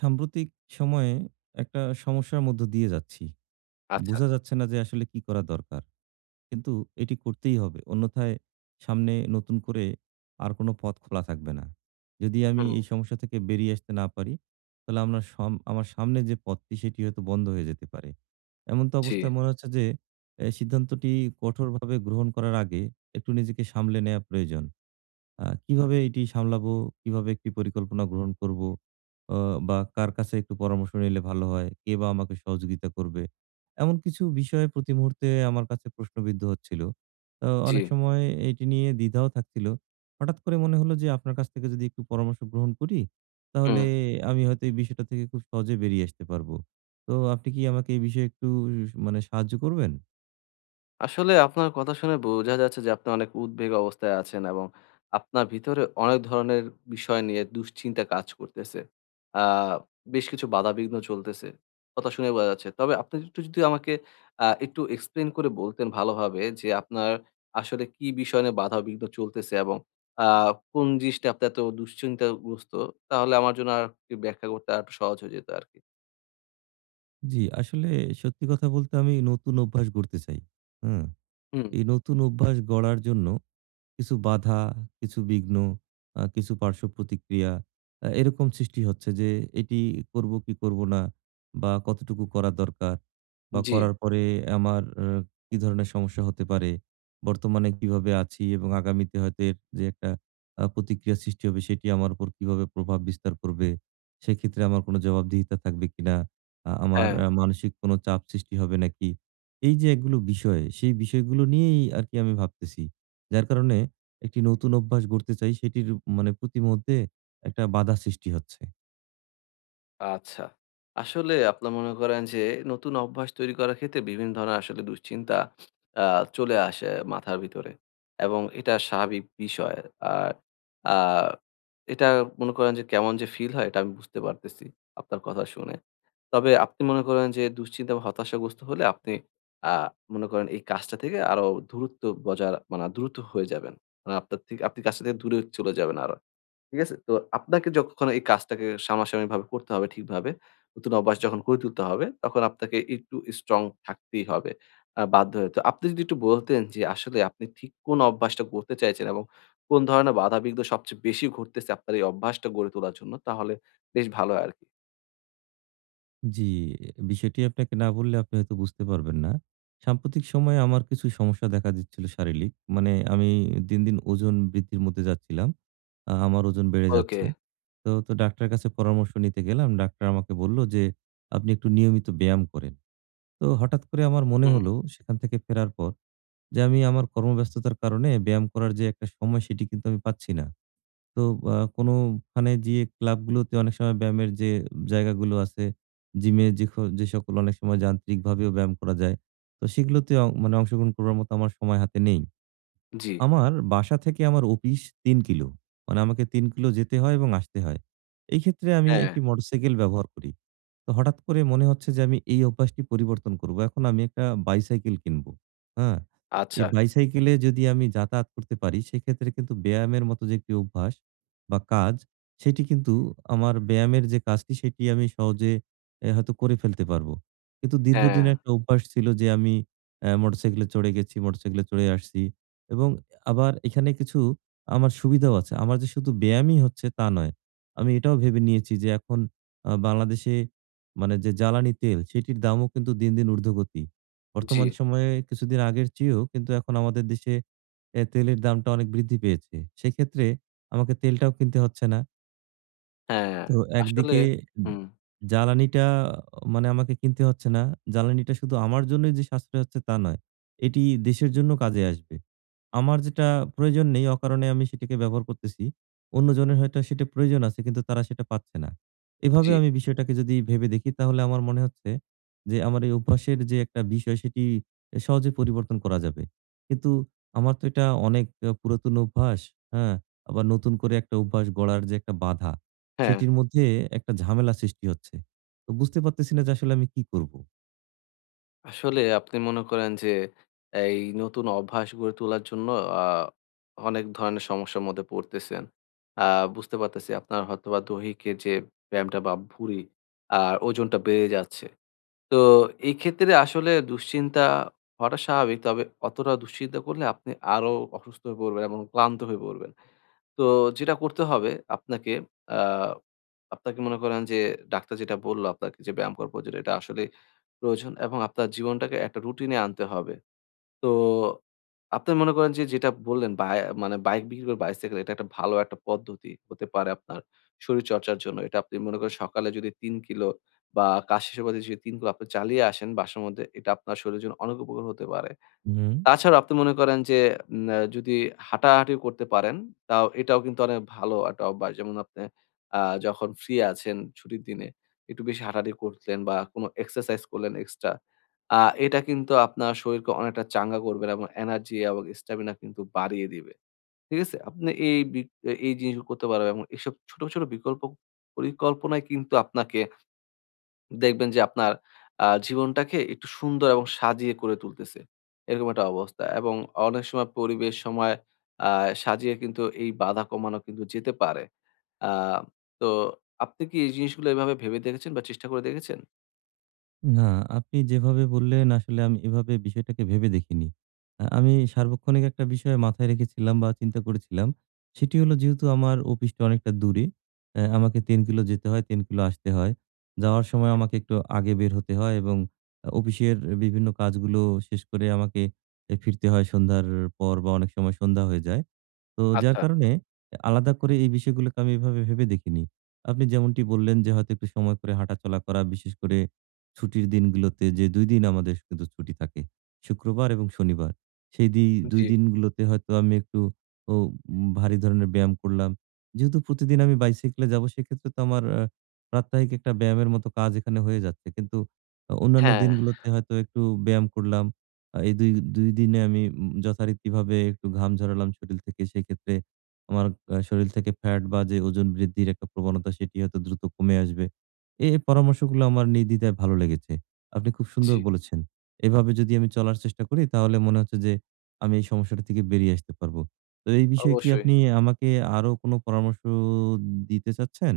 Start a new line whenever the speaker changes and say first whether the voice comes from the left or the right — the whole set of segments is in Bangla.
right: সাম্প্রতিক সময়ে একটা সমস্যার মধ্য দিয়ে যাচ্ছি।
left: আচ্ছা।
right: বোঝা যাচ্ছে না যে আসলে কি করা দরকার। কিন্তু এটি করতেই হবে। অন্যথায় সামনে নতুন করে আর কোনো পথ খোলা থাকবে না। যদি আমি
left: হুম,
right: এই সমস্যা থেকে বেরিয়ে আসতে না পারি, তাহলে আমরা সম আমার সামনে যে পথটি সেটি হয়তো বন্ধ হয়ে যেতে পারে। এমন তো
left: জি,
right: অবস্থায় মনে হচ্ছে যে এ সিদ্ধান্তটি কঠোরভাবে গ্রহণ করার আগে একটু নিজেকে সামলে নেয়া প্রয়োজন। কিভাবে এটি সামলাবো? কিভাবে একটি পরিকল্পনা গ্রহণ করব? অ বা কার কাছে একটু পরামর্শ নিলে ভালো হয়? কে বা আমাকে সহযোগিতা করবে? এমন কিছু বিষয় প্রতি মুহূর্তে আমার কাছে প্রশ্নবিদ্ধ হচ্ছিল। তো
left: জি,
right: অনেক সময় এটি নিয়ে দ্বিধাও থাকছিল। হঠাৎ করে মনে হলো যে আপনার কাছ থেকে যদি একটু পরামর্শ গ্রহণ করি, তাহলে
left: হুম।
right: আমি হয়তো এই বিষয়টা থেকে খুব সহজে বেরিয়ে আসতে পারবো। তো আপনি কি আমাকে এই বিষয়ে একটু মানে সাহায্য করবেন?
left: আসলে আপনার কথা শুনে বোঝা যাচ্ছে যে আপনি অনেক উদ্বেগ অবস্থায় আছেন এবং আপনার ভিতরে অনেক ধরনের বিষয় নিয়ে দুশ্চিন্তা কাজ করতেছে। আ বেশ কিছু বাধাবিঘ্ন চলতেছে। কথা শুনে বোঝা যাচ্ছে। তবে আপনি একটু যদি আমাকে একটু explain করে বলতেন ভালোভাবে যে আপনার আসলে কি বিষয় নিয়ে বাধাবিঘ্ন চলতেছে এবং আ কোন জিনিসটা আপনার এত দুশ্চিন্তাগ্রস্ত তাহলে আমার জন্য আরেকটু ব্যাখ্যা করতে আরেকটু সহজ হয়ে যেত আরকি।
right: জি, আসলে সত্যি কথা বলতে আমি নতুন অভ্যাস গড়তে চাই। হুম।
left: হুম,
right: এই নতুন অভ্যাস গড়ার জন্য কিছু বাধা, কিছু বিঘ্ন, কিছু পার্শ্ব প্রতিক্রিয়া এরকম সৃষ্টি হচ্ছে যে এটি করব কি করব না বা কতটুকু করা দরকার বা
left: জি,
right: করার পরে আমার কি ধরনের সমস্যা হতে পারে, বর্তমানে কিভাবে আছি এবং আগামীতে হয়তো এর যে একটা প্রতিক্রিয়া সৃষ্টি হবে সেটি আমার উপর কিভাবে প্রভাব বিস্তার করবে, সেক্ষেত্রে আমার কোনো জবাবদিহিতা থাকবে কিনা, আমার
left: হ্যাঁ।
right: মানসিক কোনো চাপ সৃষ্টি হবে নাকি? এই যে এগুলো বিষয়, সেই বিষয়গুলো নিয়েই আরকি আমি ভাবতেছি। যার কারণে একটি নতুন অভ্যাস গড়তে চাই সেটির মানে প্রতিমধ্যে একটা বাধা সৃষ্টি হচ্ছে।
left: আচ্ছা। আসলে আপনার মনে করেন যে নতুন অভ্যাস তৈরি করার ক্ষেত্রে বিভিন্ন ধরনের আসলে দুশ্চিন্তা আ চলে আসে মাথার ভিতরে এবং এটা স্বাভাবিক বিষয়। আর আ এটা মনে করেন যে কেমন যে ফিল হয় এটা আমি বুঝতে পারতেছি আপনার কথা শুনে। তবে আপনি মনে করেন যে দুশ্চিন্তা বা হতাশাগ্রস্ত হলে আপনি আ মনে করেন এই কাজটা থেকে আরো দূরত্ব বজায় মানে দ্রুত হয়ে যাবেন। মানে আপনার থেকে আপনি কাজটা থেকে দূরে চলে যাবেন আরো। ঠিক আছে? তো আপনাকে যখন এই কাজটাকে সামনাসামনিভাবে করতে হবে ঠিকভাবে, নতুন অভ্যাস যখন গড়ে তুলতে হবে, তখন আপনাকে একটু স্ট্রং থাকতেই হবে। বাধ্য হয়ে। তো আপনি যদি একটু বলতেন যে আসলে আপনি ঠিক কোন অভ্যাসটা করতে চাইছেন এবং কোন ধরনের বাধাবিঘ্ন সবচেয়ে বেশি ঘটতেছে আপনার এই অভ্যাসটা গড়ে তোলার জন্য, তাহলে বেশ ভালো হয় আরকি।
right: জি, বিষয়টি আপনাকে না বললে আপনি হয়তো বুঝতে পারবেন না। সাম্প্রতিক সময়ে আমার কিছু সমস্যা দেখা দিচ্ছিল শারীরিক। মানে আমি দিন, দিন ওজন বৃদ্ধির মধ্যে যাচ্ছিলাম। আমার ওজন বেড়ে
left: ওকে।
right: যাচ্ছে। তো ডাক্তারের কাছে পরামর্শ নিতে গেলাম। ডাক্তার আমাকে বলল যে, "আপনি একটু নিয়মিত ব্যায়াম করেন।" তো হঠাৎ করে আমার মনে
left: হুম,
right: হলো সেখান থেকে ফেরার পর যে আমি আমার কর্মব্যস্ততার কারণে ব্যায়াম করার যে একটা সময় সেটি কিন্তু আমি পাচ্ছি না। তো কোনোখানে যেয়ে ক্লাবগুলোতে অনেক সময় ব্যায়ামের যে জায়গাগুলো আছে, জিমে যে সকল অনেক সময় যান্ত্রিকভাবেও ব্যায়াম করা যায়। তো সেগুলোতে মানে অংশগ্রহণ করবার মতো আমার সময় হাতে নেই।
left: জি।
right: আমার বাসা থেকে আমার অফিস ৩ কিলো। মানে আমাকে ৩ কিলো যেতে হয় এবং আসতে হয়। এই ক্ষেত্রে আমি
left: হ্যাঁ,
right: একটি মোটরসাইকেল ব্যবহার করি। তো হঠাৎ করে মনে হচ্ছে যে আমি এই অভ্যাসটি পরিবর্তন করব। এখন আমি একটা বাইসাইকেল কিনবো। হ্যাঁ?
left: আচ্ছা।
right: এই বাইসাইকেলে যদি আমি যাতায়াত করতে পারি সেক্ষেত্রে কিন্তু ব্যায়ামের মতো যে একটি অভ্যাস বা কাজ সেটি কিন্তু আমার ব্যায়ামের যে কাজটি সেটি আমি সহজে এ হয়তো করে ফেলতে পারবো। কিন্তু
left: হ্যাঁ,
right: দীর্ঘদিনের একটা অভ্যাস ছিল যে আমি মোটরসাইকেলে চড়ে গেছি, মোটরসাইকেলে চড়ে আসছি এবং আবার এখানে কিছু আমার সুবিধাও আছে। আমার যে শুধু ব্যায়ামই হচ্ছে তা নয়। আমি এটাও ভেবে নিয়েছি যে এখন বাংলাদেশে মানে যে জ্বালানি তেল সেটির দামও কিন্তু দিন, দিন ঊর্ধ্বগতি।
left: জি,
right: বর্তমান সময়ে কিছুদিন আগের চেয়েও কিন্তু এখন আমাদের দেশে তেলের দামটা অনেক বৃদ্ধি পেয়েছে। সেক্ষেত্রে আমাকে তেলটাও কিনতে হচ্ছে না।
left: হ্যাঁ।
right: তো
left: আসলে
right: একদিকে
left: হুম,
right: জ্বালানিটা মানে আমাকে কিনতে হচ্ছে না। জ্বালানিটা শুধু আমার জন্যই যে সাশ্রয় হচ্ছে তা নয়। এটি দেশের জন্য কাজে আসবে। আমার যেটা প্রয়োজন নেই অকারণে আমি সেটাকে ব্যবহার করতেছি। অন্যজনের হয়তো সেটা প্রয়োজন আছে কিন্তু তারা সেটা পাচ্ছে না। এভাবে
left: জি,
right: আমি বিষয়টাকে যদি ভেবে দেখি তাহলে আমার মনে হচ্ছে যে আমার এই অভ্যাসের যে একটা বিষয় সেটি সহজে পরিবর্তন করা যাবে। কিন্তু আমার তো এটা অনেক পুরাতন অভ্যাস, হ্যাঁ? আবার নতুন করে একটা অভ্যাস গড়ার যে একটা বাধা
left: হ্যাঁ।
right: সেটির মধ্যে একটা ঝামেলা সৃষ্টি হচ্ছে। তো বুঝতে পারতেছি না যে আসলে আমি কি করব?
left: আসলে আপনি মনে করেন যে এই নতুন অভ্যাস গড়ে তোলার জন্য আহ, অনেক ধরনের সমস্যার মধ্যে পড়তেছেন আহ, বুঝতে পারতেছি আপনার হয়তো বা দৈহিকের যে ব্যায়ামটা বা ভুঁড়ি আর ওজনটা বেড়ে যাচ্ছে। তো এই ক্ষেত্রে আসলে দুশ্চিন্তা হওয়াটা স্বাভাবিক, তবে অতটা দুশ্চিন্তা করলে আপনি আরো অসুস্থ হয়ে পড়বেন এবং ক্লান্ত হয়ে পড়বেন। তো যেটা করতে হবে আপনাকে, আহ আপনাকে মনে করেন যে ডাক্তার যেটা বলল আপনাকে যে ব্যায়াম করা প্রয়োজন, এটা আসলে প্রয়োজন এবং আপনার জীবনটাকে একটা রুটিনে আনতে হবে। তো আপনি মনে করেন যে যেটা বললেন বায় মানে বাইক বিক্রি করে বাইসাইকেল, এটা একটা ভালো একটা পদ্ধতি হতে পারে আপনার শরীরচর্চার জন্য। এটা আপনি মনে করেন সকালে যদি ৩ কিলো বা কাজ শেষের পথে যদি ৩ কিলো আপনি চালিয়ে আসেন বাসার মধ্যে, এটা আপনার শরীরের জন্য অনেক উপকার হতে পারে।
right: হুম।
left: তাছাড়া আপনি মনে করেন যে উম আ যদি হাঁটাহাঁটিও করতে পারেন, তাও এটাও কিন্তু অনেক ভালো একটা অভ্যাস। যেমন আপনি আ যখন ফ্রি আছেন ছুটির দিনে একটু বেশি হাঁটাহাঁটি করলেন বা কোনো এক্সারসাইজ করলেন এক্সট্রা। আ এটা কিন্তু আপনার শরীরকে অনেকটা চাঙ্গা করবে এবং এনার্জি এবং স্ট্যামিনা কিন্তু বাড়িয়ে দিবে। ঠিক আছে? আপনি এই জিনিসগুলো করতে পারবেন এবং এসব ছোট, ছোট বিকল্প পরিকল্পনায় কিন্তু আপনাকে দেখবেন যে আপনার জীবনটাকে একটু সুন্দর এবং সাজিয়ে করে তুলতেছে। এরকম একটা অবস্থা এবং অনেক সময় পরিবেশ, সময় আ সাজিয়ে কিন্তু এই বাধা কমানো কিন্তু যেতে পারে। আ তো আপনি কি এই জিনিসগুলো এভাবে ভেবে দেখেছেন বা চেষ্টা করে দেখেছেন?
right: না, আপনি যেভাবে বললেন আসলে আমি এভাবে বিষয়টাকে ভেবে দেখিনি। আমি সার্বক্ষণিক একটা বিষয় মাথায় রেখেছিলাম বা চিন্তা করেছিলাম। সেটি হলো যেহেতু আমার অফিসটা অনেকটা দূরে, আমাকে ৩ কিলো যেতে হয়, ৩ কিলো আসতে হয়। যাওয়ার সময় আমাকে একটু আগে বের হতে হয় এবং অফিসের বিভিন্ন কাজগুলো শেষ করে আমাকে ফিরতে হয় সন্ধ্যার পর বা অনেক সময় সন্ধ্যা হয়ে যায়। তো যার
left: আচ্ছা,
right: কারণে আলাদা করে এই বিষয়গুলোকে আমি এভাবে ভেবে দেখিনি। আপনি যেমনটি বললেন যে হয়তো একটু সময় করে হাঁটাচলা করা, বিশেষ করে ছুটির দিনগুলোতে যে ২ দিন আমাদের কিন্তু ছুটি থাকে। শুক্রবার এবং শনিবার। সেই দি ২
left: জি।
right: দিনগুলোতে হয়তো আমি একটু ও ভারী ধরনের ব্যায়াম করলাম। যেহেতু প্রতিদিন আমি বাইসাইকেলে যাবো সেক্ষেত্রে তো আমার প্রাত্যহিক একটা ব্যায়ামের মতো কাজ এখানে হয়ে যাচ্ছে। কিন্তু অন্যান্য
left: হ্যাঁ,
right: দিনগুলোতে হয়তো একটু ব্যায়াম করলাম। এই ২ দিনে আমি যথারীতিভাবে একটু ঘাম ঝরালাম শরীল থেকে। সেক্ষেত্রে আমার শরীল থেকে ফ্যাট বা যে ওজন বৃদ্ধির একটা প্রবণতা সেটি হয়তো দ্রুত কমে আসবে। এই পরামর্শগুলো আমার নির্দ্বিধায় ভালো লেগেছে। আপনি খুব সুন্দর
left: জি,
right: বলেছেন। এভাবে যদি আমি চলার চেষ্টা করি তাহলে মনে হচ্ছে যে আমি এই সমস্যাটা থেকে বেরিয়ে আসতে পারবো। তো এই বিষয়ে কি
left: অবশ্যই।
right: আপনি আমাকে আরো কোনো পরামর্শ দিতে চাচ্ছেন?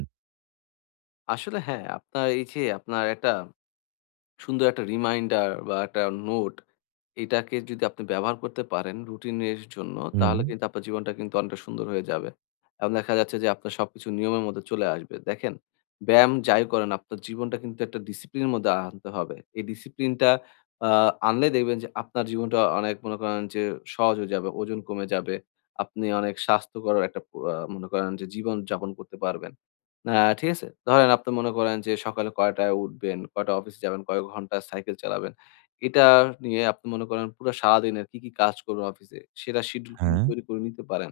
left: আসলে হ্যাঁ, আপনার এই যে আপনার একটা সুন্দর একটা রিমাইন্ডার বা একটা নোট, এটাকে যদি আপনি ব্যবহার করতে পারেন রুটিনের জন্য,
right: হুম।
left: তাহলে কিন্তু আপনার জীবনটা কিন্তু অনেকটা সুন্দর হয়ে যাবে। এবং দেখা যাচ্ছে যে আপনার সবকিছু নিয়মের মধ্যে চলে আসবে। দেখেন, ব্যায়াম যাই করেন, আপনার জীবনটা কিন্তু একটা ডিসিপ্লিনের মধ্যে আনতে হবে। এই ডিসিপ্লিনটা আ আনলে দেখবেন যে আপনার জীবনটা অনেক মনে করেন যে সহজ হয়ে যাবে, ওজন কমে যাবে। আপনি অনেক স্বাস্থ্যকর একটা প আ মনে করেন যে জীবনযাপন করতে পারবেন। না, ঠিক আছে? ধরেন আপনি মনে করেন যে সকালে কয়টায় উঠবেন, কয়টা অফিসে যাবেন, কয় ঘন্টা সাইকেল চালাবেন। এটা নিয়ে আপনি মনে করেন পুরা সারাদিনের কি, কি কাজ করবেন অফিসে, সেটা শিডিউল কিন্তু
right: হ্যাঁ।
left: তৈরি করে নিতে পারেন।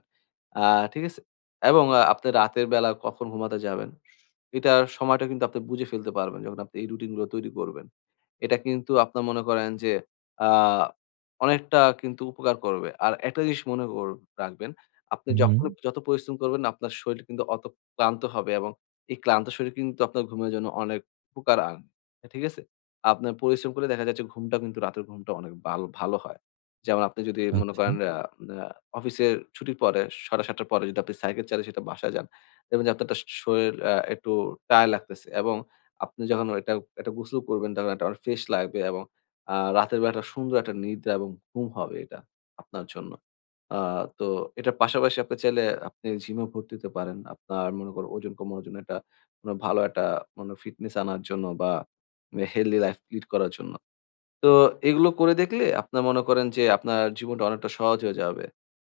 left: আ ঠিক আছে? এবং আপনি রাতের বেলা কখন ঘুমাতে যাবেন, এটার সময়টা কিন্তু আপনি বুঝে ফেলতে পারবেন যখন আপনি এই রুটিন গুলো তৈরি করবেন। এটা কিন্তু আপনার মনে করেন যে আ অনেকটা কিন্তু উপকার করবে। আর একটা জিনিস মনে কর রাখবেন, আপনি
right: হুম,
left: যখন যত পরিশ্রম করবেন আপনার শরীর কিন্তু অত ক্লান্ত হবে এবং এই ক্লান্ত শরীর কিন্তু আপনার ঘুমের জন্য অনেক উপকার আন ঠিক আছে? আপনার পরিশ্রম করলে দেখা যাচ্ছে ঘুমটাও কিন্তু রাতের ঘুমটা অনেক ভালো ভালো হয়। যেমন আপনি যদি মনে
right: আচ্ছা।
left: করেন আ আ অফিসের ছুটির পরে ৭:৩০ র পরে যদি আপনি সাইকেল চালিয়ে সেটা বাসায় যান, দেখবেন যে আপনার একটা শরীর একটু টায়ার্ড লাগতেছে এবং আপনি যখন এটা একটা গোসল করবেন তখন একটা ফ্রেশ লাগবে এবং রাতের বেলাটা সুন্দর একটা নিদ্রা এবং ঘুম হবে এটা আপনার জন্য। আ তো এটার পাশাপাশি আপনি চাইলে আপনি জিমও ভর্তি হতে পারেন। আপনার মনে করেন ওজন কমানোর জন্য, এটা কোনো ভালো একটা মানে ফিটনেস আনার জন্য বা হেলথি লাইফ লিড করার জন্য। তো এগুলো করে দেখলে আপনার মনে করেন যে আপনার জীবনটা অনেকটা সহজ হয়ে যাবে।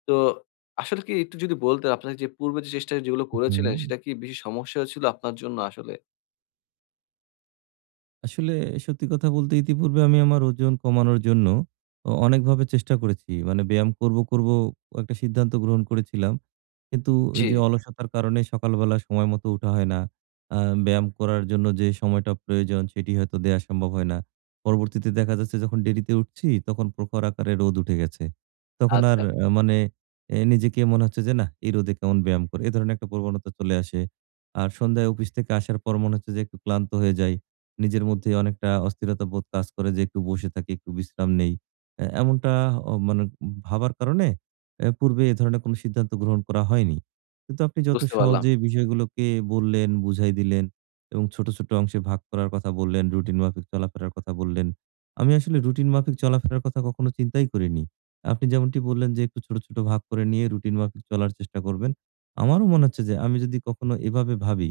left: তো আসলে কি একটু যদি বলতেন আপনার যে পূর্বে যে চেষ্টা যেগুলো
right: হুম।
left: করেছিলেন সেটা কি বেশি সমস্যা হয়েছিল আপনার জন্য আসলে?
right: আসলে সত্যি কথা বলতে ইতিপূর্বে আমি আমার ওজন কমানোর জন্য অনেকভাবে চেষ্টা করেছি। মানে ব্যায়াম করব, করব একটা সিদ্ধান্ত গ্রহণ করেছিলাম। কিন্তু ওই
left: জি,
right: যে অলসতার কারণে সকালবেলা সময় মতো উঠা হয় না। আ ব্যায়াম করার জন্য যে সময়টা প্রয়োজন সেটি হয়তো দেয়া সম্ভব হয় না। পরবর্তীতে দেখা যাচ্ছে যখন দেরিতে উঠছি তখন প্রখর আকারে রোদ উঠে গেছে। তখন আর
left: আচ্ছা
right: মানে নিজেকে মনে হচ্ছে যে নাহ এই রোদে কেমন ব্যায়াম করে। এ ধরনের একটা প্রবণতা চলে আসে। আর সন্ধ্যায় অফিস থেকে আসার পর মনে হচ্ছে যে একটু ক্লান্ত হয়ে যাই। নিজের মধ্যে অনেকটা অস্থিরতা বোধ কাজ করে যে একটু বসে থাকি, একটু বিশ্রাম নেই। এমনটা মানে ভাবার কারণে পূর্বে এ ধরনের কোনো সিদ্ধান্ত গ্রহণ করা হয়নি। কিন্তু আপনি যত
left: বুঝতে পারলাম।
right: সহজে বিষয়গুলোকে বললেন, বুঝাই দিলেন এবং ছোট, ছোট অংশে ভাগ করার কথা বললেন, রুটিন মাফিক চলাফেরার কথা বললেন। আমি আসলে রুটিন মাফিক চলাফেরার কথা কখনো চিন্তাই করিনি। আপনি যেমনটি বললেন যে একটু ছোট, ছোট ভাগ করে নিয়ে রুটিন মাফিক চলার চেষ্টা করবেন। আমারও মনে হচ্ছে যে আমি যদি কখনো এভাবে ভাবি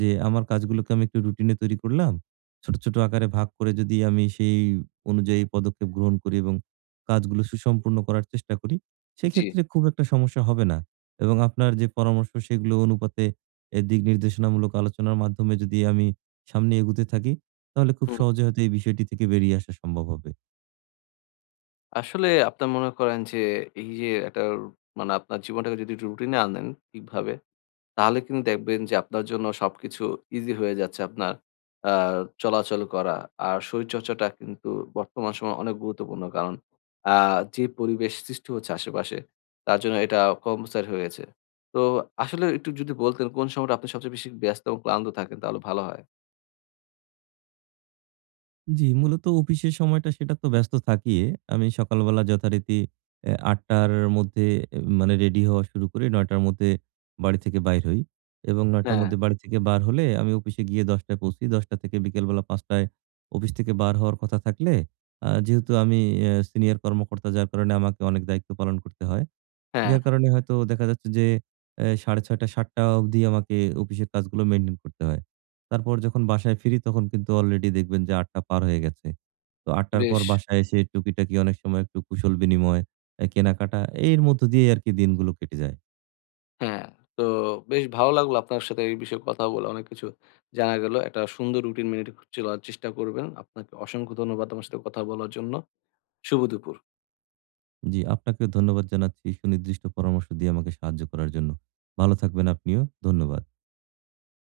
right: যে আমার কাজগুলোকে আমি একটু রুটিনে তৈরি করলাম ছোট, ছোট আকারে ভাগ করে যদি আমি সেই অনুযায়ী পদক্ষেপ গ্রহণ করি এবং কাজগুলো সুসম্পূর্ণ করার চেষ্টা করি,
left: জি,
right: সেক্ষেত্রে খুব একটা সমস্যা হবে না। এবং আপনার যে পরামর্শ সেগুলো অনুপাতে দিক নির্দেশনামূলক আলোচনার মাধ্যমে যদি আমি সামনে এগুতে থাকি, তাহলে খুব
left: হুম।
right: সহজে হয়তো এই বিষয়টি থেকে বেরিয়ে আসা সম্ভব হবে।
left: আসলে আপনার মনে করেন যে এই যে একটা মানে আপনার জীবনটাকে যদি রুটিন এ আনেন ঠিকভাবে তাহলে কিন্তু দেখবেন যে আপনার জন্য সবকিছু ইজি হয়ে যাচ্ছে আপনার আ চলাচল করা। আর শরীরচর্চাটা কিন্তু বর্তমান সময়ে অনেক গুরুত্বপূর্ণ। কারণ আ যে পরিবেশ সৃষ্টি হচ্ছে আশেপাশে তার জন্য এটা কম্পালসারি হয়েছে। তো আসলে একটু যদি বলতেন কোন সময়টা আপনি সবচেয়ে বেশি ব্যস্ত এবং ক্লান্ত থাকেন তাহলে ভালো হয়।
right: জি, মূলত অফিসের সময়টা সেটা তো ব্যস্ত থাকিয়ে আমি সকালবেলা যথারীতি ৮:০০ র মধ্যে মানে রেডি হওয়া শুরু করি। ৯:০০ র মধ্যে বাড়ি থেকে বাইর হই এবং ৯:০০ র
left: হ্যাঁ,
right: মধ্যে বাড়ি থেকে বার হলে আমি অফিসে গিয়ে ১০:০০ য় পৌঁছি। ১০:০০ থেকে বিকেলবেলা ৫:০০ য় অফিস থেকে বার হওয়ার কথা থাকলে যেহেতু আমি সিনিয়র কর্মকর্তা যার কারণে আমাকে অনেক দায়িত্ব পালন করতে হয়।
left: হ্যাঁ,
right: যার কারণে হয়তো দেখা যাচ্ছে যে ৬:৩০ ৭:০০ অবধি আমাকে অফিসের কাজগুলো মেইনটেইন করতে হয়। তারপর যখন বাসায় ফিরি তখন কিন্তু অলরেডি দেখবেন যে ৮:০০ পার হয়ে গেছে। তো ৮:০০ পর
left: বেশ
right: বাসায় এসে টুকিটাকি অনেক সময় একটু কুশল বিনিময়, কেনাকাটা এর মধ্য দিয়েই আরকি দিনগুলো কেটে যায়।
left: হ্যাঁ। তো বেশ ভালো লাগলো আপনার সাথে এই বিষয়ে কথা বলে অনেক কিছু জানা গেল। একটা সুন্দর রুটিন মেনে চলার চেষ্টা করবেন। আপনাকে অসংখ্য ধন্যবাদ আমার সাথে কথা বলার জন্য। শুভ দুপুর।
right: জি, আপনাকেও ধন্যবাদ জানাচ্ছি সুনির্দিষ্ট পরামর্শ দিয়ে আমাকে সাহায্য করার জন্য। ভালো থাকবেন আপনিও। ধন্যবাদ।